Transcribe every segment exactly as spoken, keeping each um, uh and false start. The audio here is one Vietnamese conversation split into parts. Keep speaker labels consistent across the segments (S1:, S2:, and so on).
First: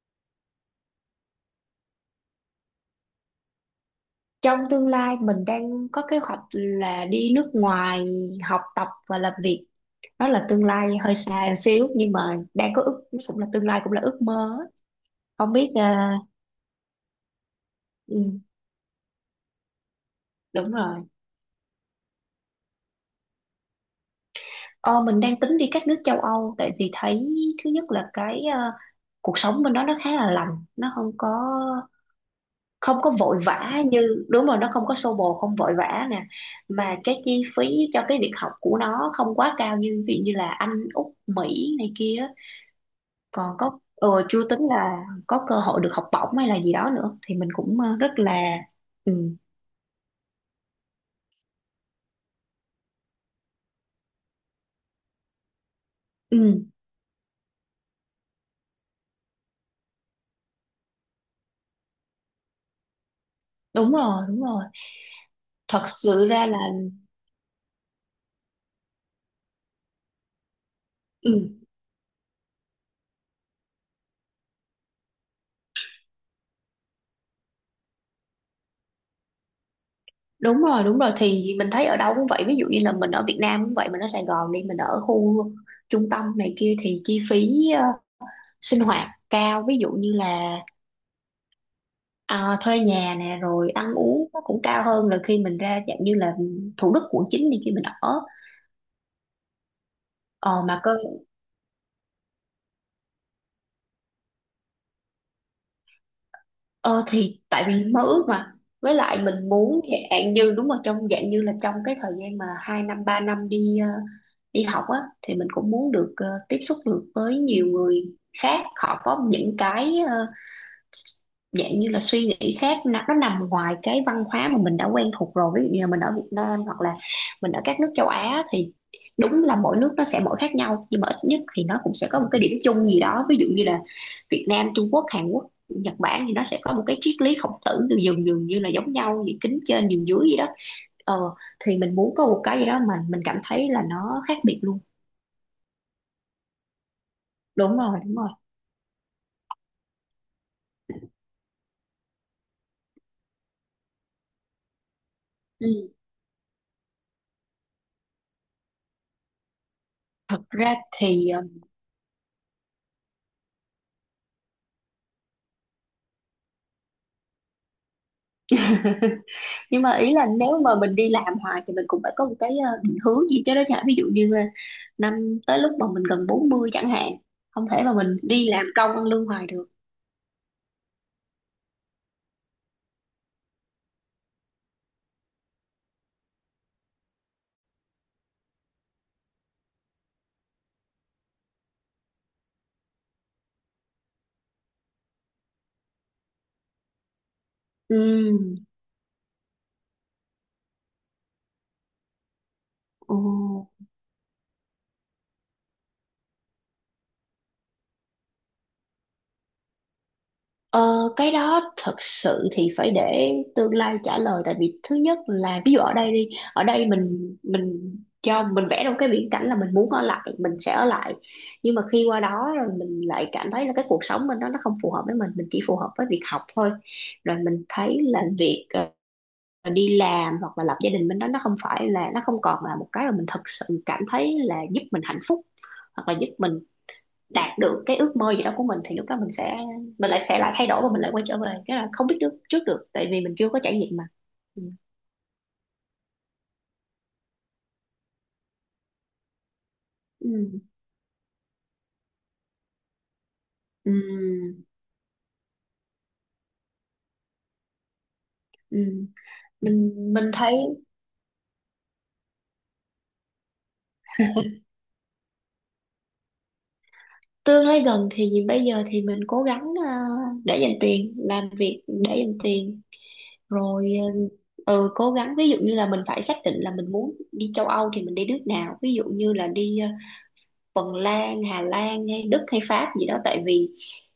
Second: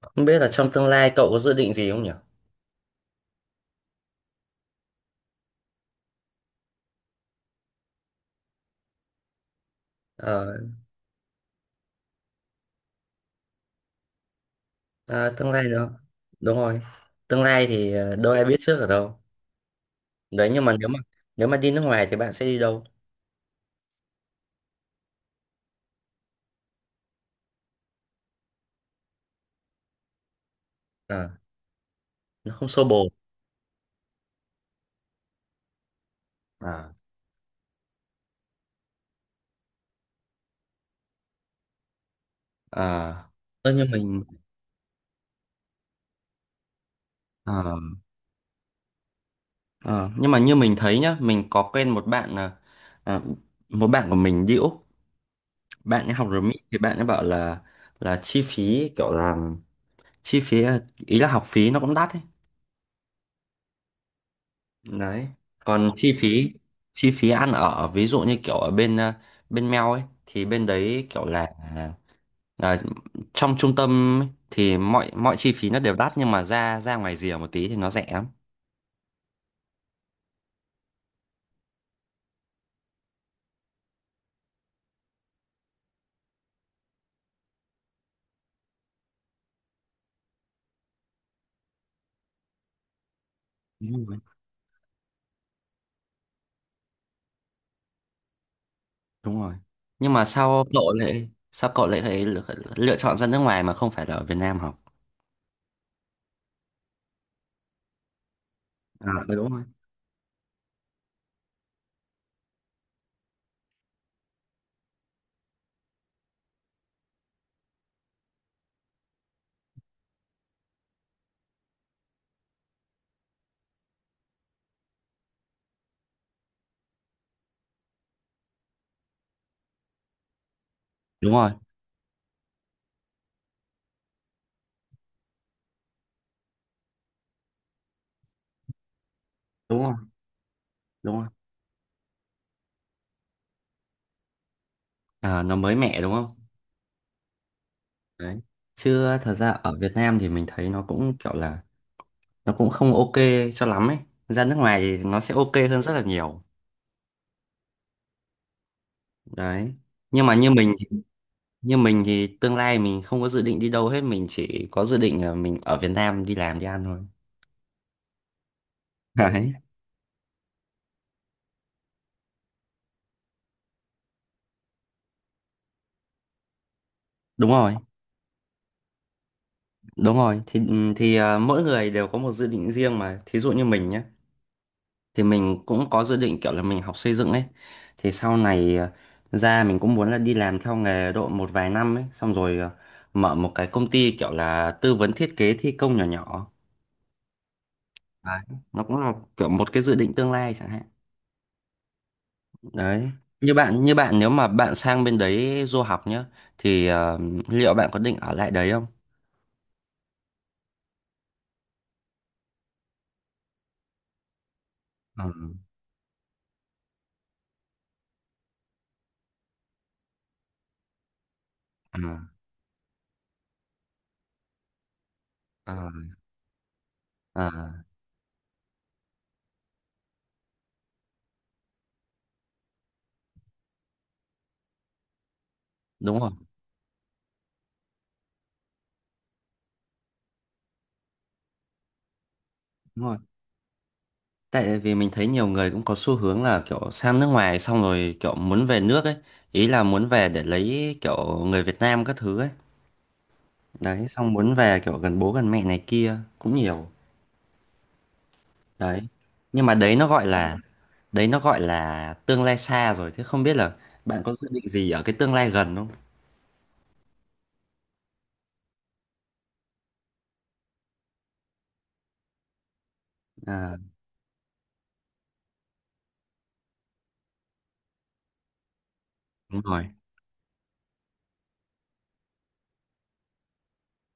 S1: Không biết là trong tương lai cậu có dự định gì không nhỉ?
S2: Trong tương lai mình đang có kế hoạch là đi nước ngoài học tập và làm việc. Đó là
S1: Ờ,
S2: tương lai hơi xa xíu nhưng mà đang có ước, cũng là tương lai cũng là ước mơ á.
S1: à, tương
S2: Không
S1: lai
S2: biết
S1: đó.
S2: à,
S1: Đúng rồi. Tương lai thì ờ, đâu
S2: ừ,
S1: ai biết trước ở đâu. Đấy nhưng
S2: đúng
S1: mà nếu mà
S2: rồi.
S1: nếu mà đi nước ngoài thì bạn sẽ đi đâu?
S2: Ờ, mình đang tính đi các nước châu Âu, tại vì thấy thứ nhất là cái à, cuộc sống bên đó nó khá là lành, nó không
S1: Ờ,
S2: có
S1: nó không xô
S2: không
S1: bồ.
S2: có vội vã, như, đúng rồi, nó không có xô bồ, không vội vã nè,
S1: À,
S2: mà cái chi phí cho cái việc học của nó không quá cao, như ví dụ như là Anh, Úc, Mỹ này kia.
S1: à,
S2: Còn
S1: ơ,
S2: có
S1: như
S2: ờ,
S1: mình
S2: chưa tính là có cơ hội được học bổng hay là gì đó nữa, thì mình
S1: ờ,
S2: cũng ờ, rất là… Ừ,
S1: ờ, nhưng mà như mình thấy nhá, mình có quen một bạn là à, một bạn của mình đi Úc, bạn ấy học
S2: ừ,
S1: ở Mỹ thì bạn ấy bảo là là chi phí kiểu là chi phí ờ, ý là học phí nó cũng đắt ấy.
S2: đúng rồi, đúng rồi,
S1: Đấy
S2: thật
S1: còn chi
S2: sự ra
S1: phí
S2: là…
S1: chi phí ăn ở ví dụ như kiểu ở bên ờ, bên Mel ấy thì bên đấy kiểu là
S2: Ừ,
S1: là trong trung tâm ấy, thì mọi mọi chi phí nó đều đắt nhưng mà ra ra ngoài rìa một tí thì nó rẻ lắm.
S2: đúng rồi, đúng rồi, thì mình thấy ở đâu cũng vậy. Ví dụ như là mình ở Việt Nam cũng vậy, mình ở Sài Gòn đi, mình ở khu trung tâm này kia thì chi phí ờ, sinh hoạt cao, ví dụ như là à, thuê nhà nè, rồi ăn
S1: Đúng rồi.
S2: uống nó cũng cao hơn là khi mình ra, dạng như là Thủ Đức, quận chín đi, khi mình ở…
S1: Đúng rồi nhưng mà
S2: Ờ,
S1: sao
S2: mà
S1: cậu
S2: cơ
S1: lại sao cậu lại phải lựa, lựa chọn ra nước ngoài mà không phải là ở Việt Nam học.
S2: Ờ thì tại vì mơ ước mà, với
S1: À
S2: lại
S1: ừ,
S2: mình
S1: đúng rồi.
S2: muốn, dạng như, đúng rồi, trong dạng như là trong cái thời gian mà hai năm ba năm đi ờ, đi học á, thì mình cũng muốn được ờ, tiếp xúc được với nhiều người khác, họ có những cái ờ, dạng như là suy nghĩ khác. nó, nó nằm ngoài cái văn hóa mà mình đã quen thuộc rồi, ví dụ như là mình ở Việt Nam hoặc là mình ở các nước châu Á, thì đúng là mỗi nước nó sẽ mỗi khác nhau, nhưng mà ít
S1: Đúng
S2: nhất
S1: rồi.
S2: thì nó cũng sẽ có một cái điểm chung gì đó. Ví dụ như là Việt Nam, Trung Quốc, Hàn Quốc, Nhật Bản thì nó sẽ có một cái triết lý Khổng Tử từ dường dường như là giống nhau, gì kính
S1: Đúng
S2: trên
S1: rồi.
S2: nhường dưới gì đó. Ờ,
S1: Đúng rồi.
S2: thì mình muốn có một cái gì đó mà mình cảm thấy là nó khác biệt luôn.
S1: À, nó mới mẻ đúng không?
S2: Đúng rồi, đúng rồi.
S1: Đấy chứ thật ra ở Việt Nam thì mình thấy nó cũng kiểu là nó cũng không ok cho lắm ấy, ra nước ngoài thì nó sẽ ok hơn
S2: Ừ.
S1: rất là nhiều. Đấy nhưng mà
S2: Thật
S1: như mình
S2: ra thì…
S1: như mình thì tương lai mình không có dự định đi đâu hết, mình chỉ có dự định là mình ở Việt Nam đi làm đi ăn thôi. Đấy.
S2: Nhưng mà ý là nếu mà mình đi làm hoài thì mình cũng phải có một cái ờ, định hướng gì chứ đó chả, ví dụ như là năm tới, lúc mà mình gần bốn mươi chẳng hạn,
S1: Đúng
S2: không
S1: rồi.
S2: thể mà mình đi làm công ăn lương hoài được.
S1: Đúng rồi thì ừ, thì à, mỗi người đều có một dự định riêng mà, thí dụ như mình nhé, thì mình cũng có dự định kiểu là mình học xây dựng ấy, thì sau này à, ra mình cũng muốn là đi làm theo nghề độ một vài năm ấy, xong rồi à, mở một cái công ty kiểu là tư vấn thiết kế thi công nhỏ nhỏ.
S2: Ừ.
S1: Đấy. Nó cũng là kiểu một cái dự định tương lai chẳng hạn. Đấy.
S2: Ồ.
S1: Như bạn như bạn nếu mà bạn sang bên đấy du học nhá thì ờ, liệu bạn có định ở lại đấy không?
S2: Ờ, cái đó thật sự thì phải để tương lai trả lời. Tại vì thứ nhất
S1: Ừ.
S2: là ví dụ ở đây đi, ở đây mình mình cho mình vẽ ra một cái viễn cảnh là mình muốn ở lại, mình sẽ ở lại, nhưng mà
S1: Ừ.
S2: khi qua đó rồi mình lại cảm thấy là cái cuộc sống bên đó nó không phù hợp với mình mình chỉ phù
S1: Ờ,
S2: hợp với việc học thôi. Rồi
S1: ờ,
S2: mình thấy là việc ờ, đi làm hoặc là lập gia đình bên đó, nó không phải là, nó không còn là một cái mà mình thật sự cảm thấy là giúp mình hạnh phúc hoặc là
S1: đúng
S2: giúp
S1: rồi.
S2: mình đạt được cái ước mơ gì đó của mình, thì lúc đó mình sẽ, mình lại sẽ lại thay đổi và mình lại quay trở về. Cái là không biết được trước được, tại
S1: Đúng rồi.
S2: vì mình chưa có trải nghiệm mà. Ừ.
S1: Tại vì mình thấy nhiều người cũng có xu hướng là kiểu sang nước ngoài xong rồi kiểu muốn về nước ấy, ý là muốn về
S2: Ừ,
S1: để lấy kiểu người Việt Nam các thứ ấy.
S2: ừ,
S1: Đấy, xong muốn về kiểu gần bố gần mẹ này kia cũng nhiều.
S2: ừ.
S1: Đấy. Nhưng mà đấy nó
S2: Mình
S1: gọi Ừ.
S2: mình thấy,
S1: là Đấy nó gọi là tương lai xa rồi, thế không biết là bạn có dự định gì ở cái tương lai gần không?
S2: tương lai gần thì bây giờ thì mình cố gắng ờ, để dành tiền, làm việc để dành tiền
S1: À,
S2: rồi, ờ, ừ, cố gắng. Ví dụ như là mình phải xác định là mình muốn đi châu Âu thì mình đi nước nào, ví dụ như là
S1: đúng
S2: đi
S1: rồi,
S2: ờ, Phần Lan, Hà Lan hay Đức hay Pháp gì đó. Tại vì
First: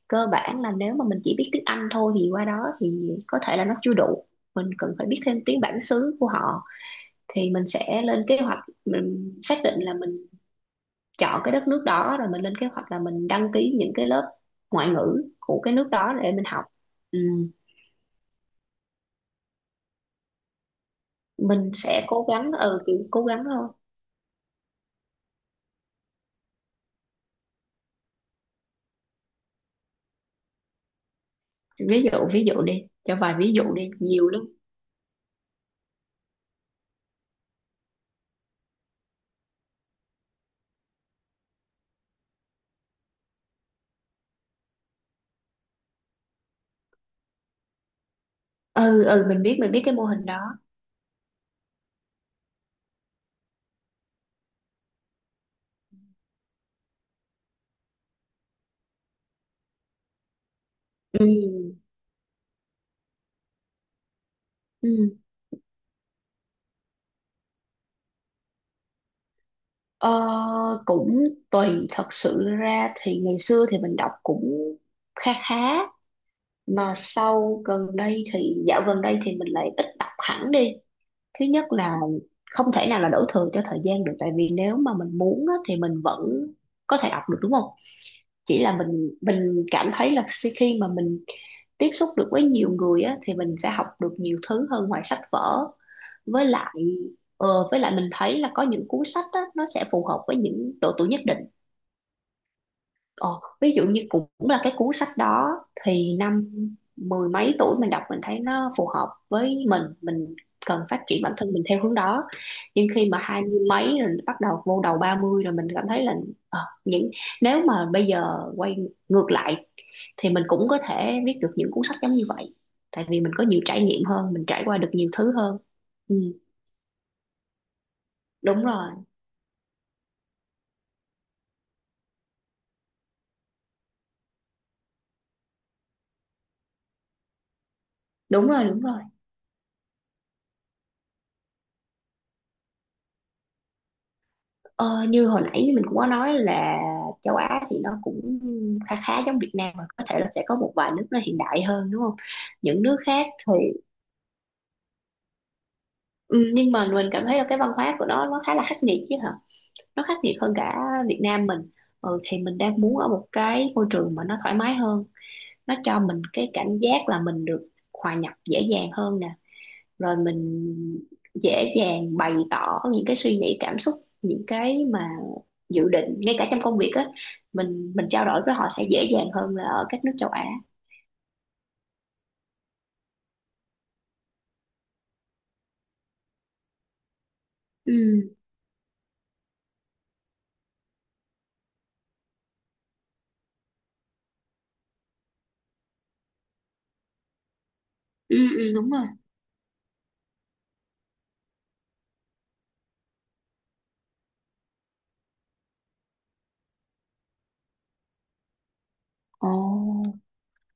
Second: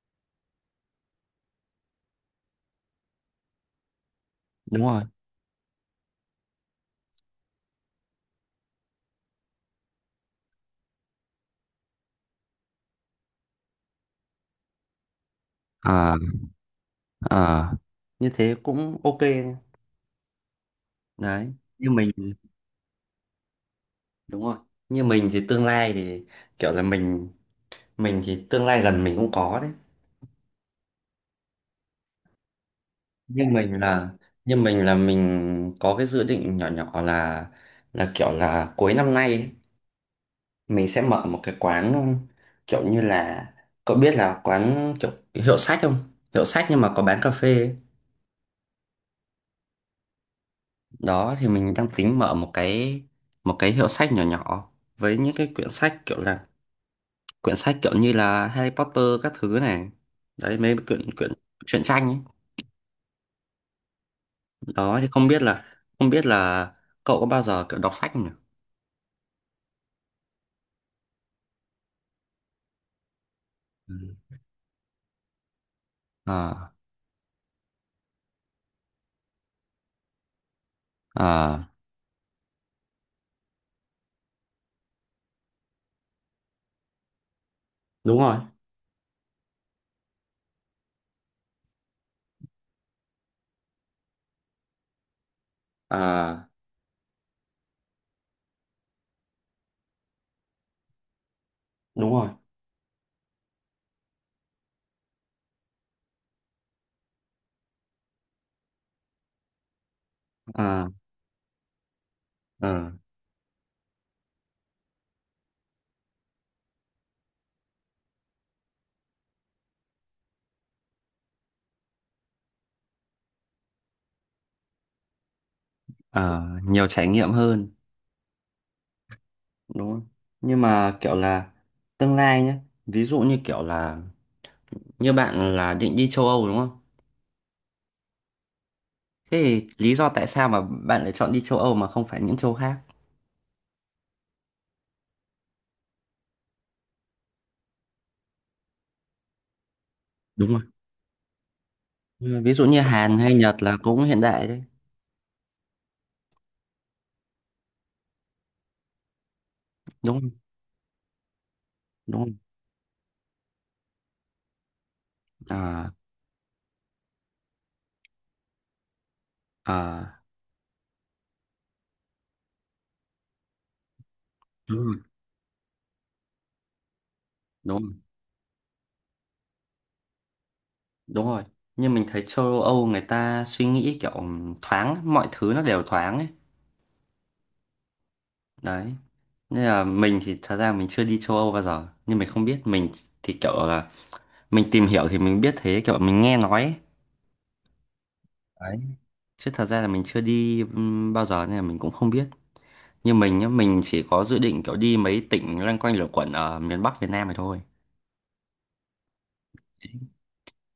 S2: cơ bản là nếu mà mình chỉ biết tiếng Anh thôi thì qua đó thì có thể là nó chưa đủ, mình
S1: đúng
S2: cần
S1: rồi.
S2: phải biết thêm tiếng bản xứ của họ. Thì mình sẽ lên kế hoạch, mình xác định là mình chọn cái đất nước đó, rồi mình lên kế hoạch là mình đăng ký những cái lớp ngoại ngữ của cái nước
S1: Ờ,
S2: đó để mình học. Ừ.
S1: ờ, như thế cũng ok đấy.
S2: Mình
S1: Như
S2: sẽ
S1: mình
S2: cố gắng, ừ, kiểu cố gắng thôi.
S1: đúng rồi. Như mình thì tương lai thì kiểu là mình mình thì tương lai gần mình cũng có đấy.
S2: Ví dụ, ví dụ đi, cho vài
S1: Nhưng
S2: ví dụ
S1: mình
S2: đi,
S1: là
S2: nhiều lắm.
S1: nhưng mình là mình có cái dự định nhỏ nhỏ là là kiểu là cuối năm nay ấy, mình sẽ mở một cái quán kiểu như là cậu biết là quán kiểu hiệu sách không, hiệu sách nhưng mà có bán cà phê ấy.
S2: Ừ, ừ, mình biết, mình biết cái mô hình đó.
S1: Đó thì mình đang tính mở một cái một cái hiệu sách nhỏ nhỏ với những cái quyển sách kiểu là quyển sách kiểu như là Harry Potter các thứ này, đấy mấy quyển
S2: Ừ,
S1: quyển truyện tranh ấy. Đó
S2: ừ.
S1: thì không biết là không biết là cậu có bao giờ kiểu đọc sách không nhỉ?
S2: Ờ, cũng tùy. Thật sự ra thì ngày xưa thì
S1: Ừ.
S2: mình đọc cũng khá khá,
S1: À.
S2: mà sau gần đây thì, dạo gần đây thì mình lại ít đọc hẳn đi. Thứ nhất
S1: À
S2: là, không thể nào là đổ thừa cho thời gian được, tại vì nếu mà mình muốn á thì mình vẫn có thể đọc được, đúng không?
S1: đúng rồi.
S2: Chỉ là mình mình cảm thấy là khi khi mà mình tiếp xúc được với nhiều người á, thì mình sẽ học được nhiều thứ hơn ngoài sách vở. Với
S1: À
S2: lại ờ, với lại mình thấy là có những cuốn sách á, nó sẽ phù hợp với những độ tuổi nhất định.
S1: đúng rồi.
S2: Ờ, ví dụ như cũng là cái cuốn sách đó, thì năm mười mấy tuổi mình đọc, mình thấy nó phù hợp với mình mình cần
S1: à
S2: phát triển bản thân mình theo hướng đó. Nhưng
S1: ờ,
S2: khi mà hai mươi mấy rồi, bắt đầu vô đầu ba mươi rồi, mình cảm thấy là ờ, những… nếu mà bây giờ quay ngược lại thì mình cũng có thể viết được những cuốn sách giống như vậy, tại vì mình có nhiều trải nghiệm hơn, mình trải qua được nhiều thứ hơn. Ừ,
S1: ờ, nhiều trải nghiệm hơn
S2: đúng rồi.
S1: đúng không? Nhưng mà kiểu là tương lai nhé, ví dụ như kiểu là như bạn là định đi châu Âu đúng không?
S2: Đúng rồi, đúng rồi.
S1: Thế thì lý do tại sao mà bạn lại chọn đi châu Âu mà không phải những châu khác?
S2: Ờ, như hồi nãy mình cũng có nói là châu Á thì nó cũng khá khá giống Việt Nam, mà có thể là sẽ
S1: Đúng
S2: có
S1: rồi.
S2: một vài nước nó hiện đại hơn, đúng không?
S1: Ừ, ví dụ như
S2: Những nước
S1: Hàn
S2: khác
S1: hay
S2: thì,
S1: Nhật là cũng hiện đại đấy,
S2: ừ, nhưng mà mình cảm thấy là cái văn hóa của nó nó khá là khắc nghiệt chứ hả? Nó khắc
S1: đúng không?
S2: nghiệt hơn cả Việt Nam mình. Ừ,
S1: Đúng không?
S2: thì mình đang muốn ở một cái môi trường mà nó thoải mái hơn, nó
S1: À,
S2: cho mình cái cảm giác là mình được hòa nhập dễ dàng hơn nè, rồi
S1: à,
S2: mình dễ dàng bày tỏ những cái suy nghĩ, cảm xúc, những
S1: đúng
S2: cái
S1: rồi,
S2: mà dự định, ngay cả trong công việc á,
S1: đúng
S2: mình
S1: rồi,
S2: mình trao đổi với họ sẽ dễ dàng hơn là ở các nước châu Á.
S1: đúng rồi. Nhưng mình thấy châu Âu người ta suy nghĩ kiểu thoáng, mọi thứ nó đều thoáng ấy.
S2: Ừ,
S1: Đấy. Nên là mình thì thật ra mình chưa đi châu Âu bao giờ, nhưng mình không biết mình thì kiểu là mình tìm hiểu thì mình biết thế, kiểu mình nghe nói ấy.
S2: ừ, ừ,
S1: Đấy
S2: đúng rồi.
S1: chứ thật ra là mình chưa đi ừm, bao giờ nên là mình cũng không biết. Như mình nhá mình chỉ có dự định kiểu đi mấy tỉnh loanh quanh lẩn quẩn ở miền Bắc Việt Nam này thôi.
S2: Ồ,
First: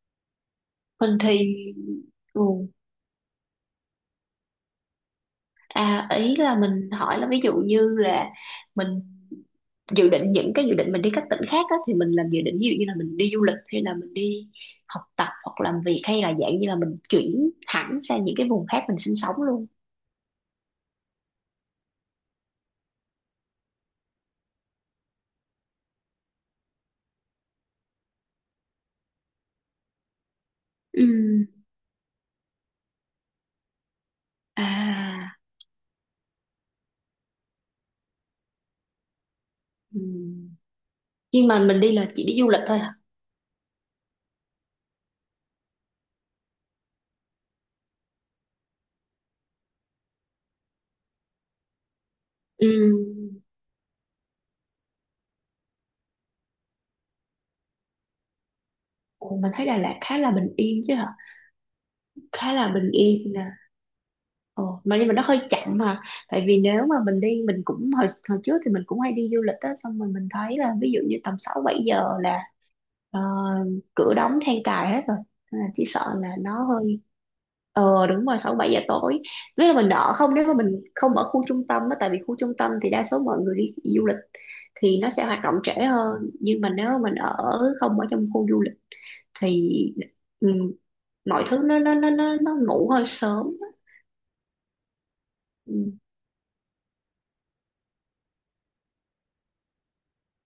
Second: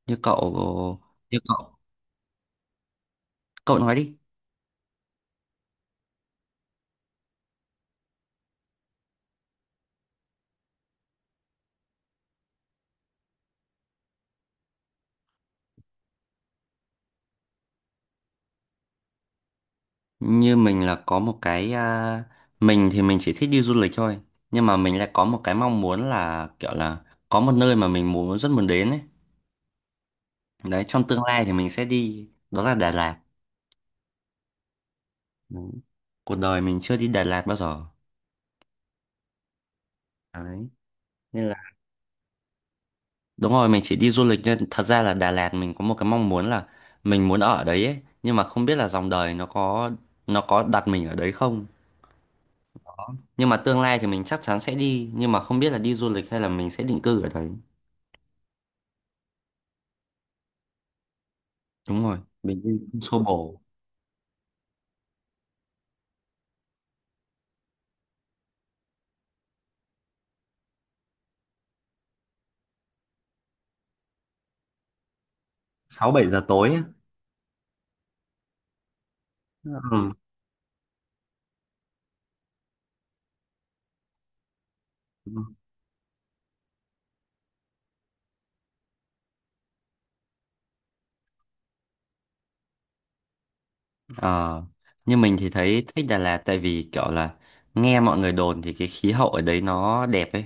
S1: như cậu
S2: mình thì…
S1: như cậu
S2: Ừ.
S1: cậu nói đi.
S2: À, ý là mình hỏi là, ví dụ như là mình dự định, những cái dự định mình đi các tỉnh khác á, thì mình làm dự định, ví dụ như là mình đi du lịch, hay là mình đi học tập hoặc làm việc, hay là dạng như là mình chuyển hẳn sang những cái vùng khác mình sinh sống luôn.
S1: Như mình là có một cái à, mình thì mình chỉ thích đi du lịch thôi, nhưng mà mình lại có một cái mong muốn là kiểu là có một nơi mà mình muốn rất muốn đến ấy, đấy trong tương lai
S2: Ừ.
S1: thì mình sẽ đi, đó là Đà Lạt.
S2: À.
S1: Ừ. Cuộc đời mình chưa đi Đà Lạt bao giờ.
S2: Ừ.
S1: Đấy. Nên
S2: Nhưng
S1: là
S2: mà mình đi là chỉ đi du lịch thôi hả?
S1: đúng rồi, mình chỉ đi du lịch nên thật ra là Đà Lạt mình có một cái mong muốn là mình muốn ở đấy ấy, nhưng mà không biết là dòng đời nó có nó có đặt mình ở đấy không.
S2: Ừ.
S1: Nhưng mà tương lai thì mình chắc chắn sẽ đi, nhưng mà không biết là đi du lịch hay là mình sẽ định cư ở đấy.
S2: Ồ, mình thấy Đà Lạt khá là bình yên chứ hả?
S1: Đúng rồi,
S2: Khá
S1: mình đi
S2: là bình
S1: cũng xô
S2: yên nè.
S1: bồ
S2: Ồ, mà nhưng mà nó hơi chậm mà. Tại vì nếu mà mình đi, mình cũng hồi, hồi trước thì mình cũng hay đi du lịch á, xong rồi mình thấy là ví dụ như tầm sáu bảy giờ là ờ, cửa đóng then cài hết rồi. Nên là chỉ
S1: sáu
S2: sợ
S1: bảy
S2: là
S1: giờ
S2: nó
S1: tối ấy.
S2: hơi… Ờ, đúng rồi, sáu bảy giờ tối. Với là mình
S1: Ừ.
S2: đỡ không, nếu mà mình không ở khu trung tâm đó. Tại vì khu trung tâm thì đa số mọi người đi du lịch, thì nó sẽ hoạt động trễ hơn, nhưng mà nếu mà mình ở không ở trong khu du lịch thì, ừ, mọi thứ nó nó nó nó, nó ngủ hơi sớm.
S1: Ờ, như mình thì thấy
S2: Ừ,
S1: thích Đà Lạt tại vì kiểu là nghe mọi người đồn thì cái khí hậu ở đấy nó đẹp ấy.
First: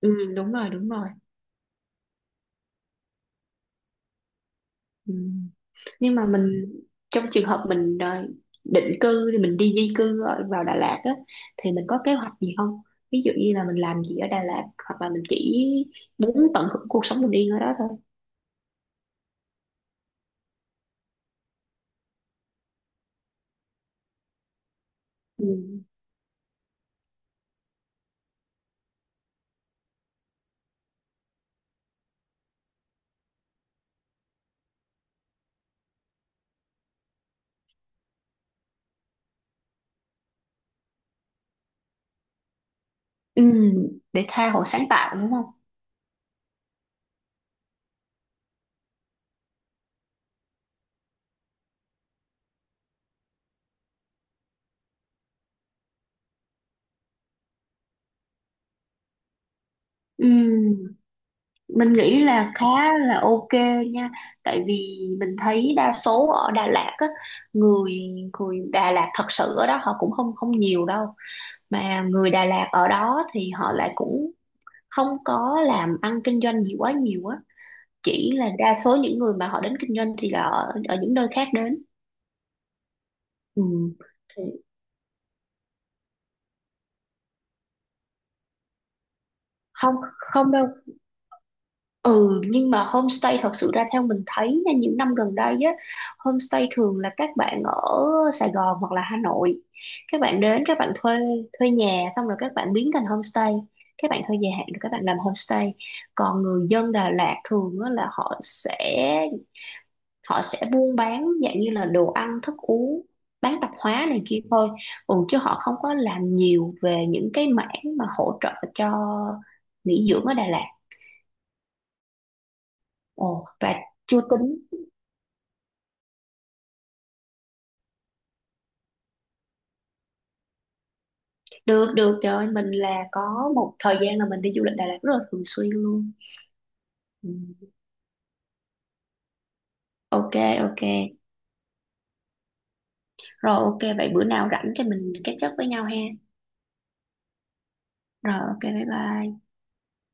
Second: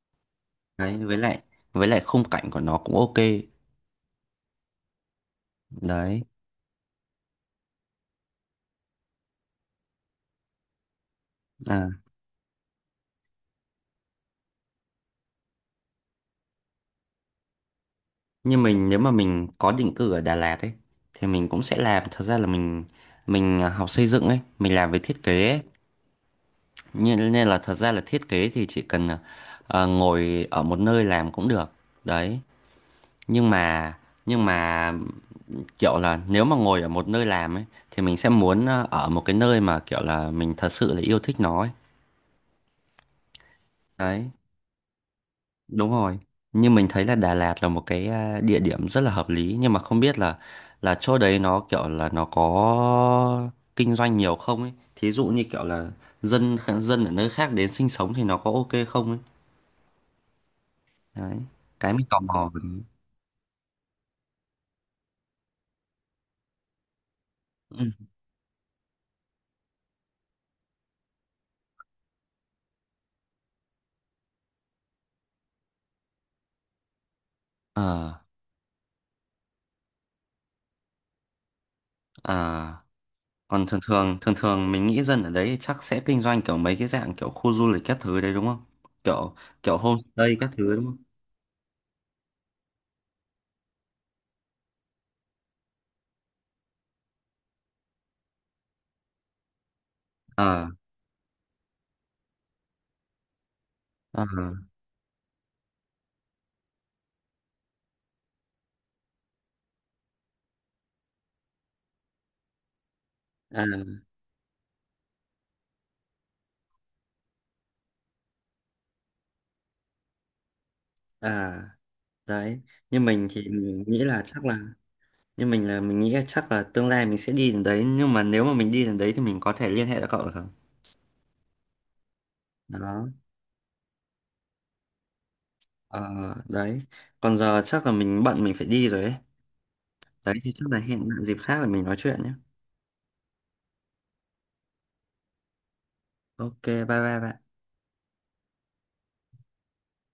S2: ừ, đúng rồi, đúng
S1: Đấy,
S2: rồi.
S1: với lại với lại khung cảnh của nó cũng ok.
S2: Ừ. Nhưng
S1: Đấy.
S2: mà mình, trong trường hợp mình ờ, định cư, thì mình đi di cư ở- vào Đà Lạt á, thì mình
S1: À.
S2: có kế hoạch gì không? Ví dụ như là mình làm gì ở Đà Lạt, hoặc là mình chỉ muốn tận hưởng cuộc sống bình yên ở đó thôi.
S1: Như mình nếu mà mình có định cư ở Đà Lạt ấy thì mình cũng sẽ làm, thật ra là mình mình à, học xây dựng ấy mình làm về thiết
S2: Ừ.
S1: kế ấy. Nên, nên là thật ra là thiết kế thì chỉ cần à, à, ngồi ở một nơi làm cũng được đấy. Nhưng mà nhưng mà kiểu là nếu mà ngồi ở một nơi làm ấy thì mình sẽ muốn à, ở một cái nơi mà kiểu là mình thật sự là yêu thích nó ấy.
S2: Ừ, để
S1: Đấy.
S2: tha hồ sáng tạo, đúng không?
S1: Đúng rồi. Nhưng mình thấy là Đà Lạt là một cái à, địa điểm rất là hợp lý nhưng mà không biết là là chỗ đấy nó kiểu là nó có kinh doanh nhiều không ấy. Thí dụ như kiểu là dân dân ở nơi khác đến sinh sống thì nó có ok không ấy.
S2: Ừ.
S1: Đấy. Cái
S2: Mình
S1: mình tò
S2: nghĩ
S1: mò
S2: là
S1: về đấy.
S2: khá là ok nha. Tại vì mình thấy đa số ở Đà Lạt á,
S1: Ừ.
S2: người người Đà Lạt thật sự ở đó họ cũng không không nhiều đâu, mà người Đà Lạt ở đó thì họ lại cũng không có làm ăn kinh doanh gì quá nhiều á.
S1: Ờ
S2: Chỉ là đa số những người mà họ đến kinh doanh thì là ở, ở những nơi khác đến.
S1: à
S2: Ừ.
S1: còn thường thường thường
S2: Thì
S1: thường mình nghĩ dân ở đấy chắc sẽ kinh doanh kiểu mấy cái dạng kiểu khu du lịch các thứ đấy đúng không? Kiểu kiểu
S2: không
S1: homestay các
S2: không đâu.
S1: thứ đúng không?
S2: Ừ, nhưng mà homestay, thật sự ra theo mình thấy nha, những năm gần đây á, homestay thường là các bạn ở Sài Gòn hoặc là Hà Nội, các bạn đến,
S1: Ờ
S2: các bạn thuê thuê nhà, xong rồi các bạn biến thành homestay, các bạn
S1: à,
S2: thuê dài hạn rồi các bạn làm homestay. Còn người dân Đà Lạt thường á, là họ sẽ họ sẽ buôn bán dạng như là đồ ăn thức uống, bán
S1: à,
S2: tạp hóa này kia thôi. Ừ, chứ họ không có làm nhiều về những cái mảng mà hỗ trợ cho nghỉ dưỡng ở Đà Lạt.
S1: à. Đấy như mình
S2: Ồ,
S1: thì
S2: và
S1: mình nghĩ
S2: chưa
S1: là chắc
S2: tính…
S1: là như mình là mình nghĩ là chắc là tương lai mình sẽ đi đến đấy, nhưng mà nếu mà mình đi đến đấy thì mình có thể liên hệ với cậu được không?
S2: Được, được, trời ơi, mình là
S1: Đó
S2: có một thời gian là mình đi du lịch Đà Lạt rất là thường xuyên
S1: ờ,
S2: luôn.
S1: đấy
S2: Ừ.
S1: còn giờ chắc là mình bận mình phải đi rồi ấy. Đấy
S2: Ok.
S1: thì chắc là
S2: Ok,
S1: hẹn bạn dịp khác để mình nói chuyện nhé.
S2: rồi, ok, vậy bữa nào rảnh thì mình catch up với nhau ha.
S1: Ok bye bye bạn.
S2: Rồi, ok, bye bye.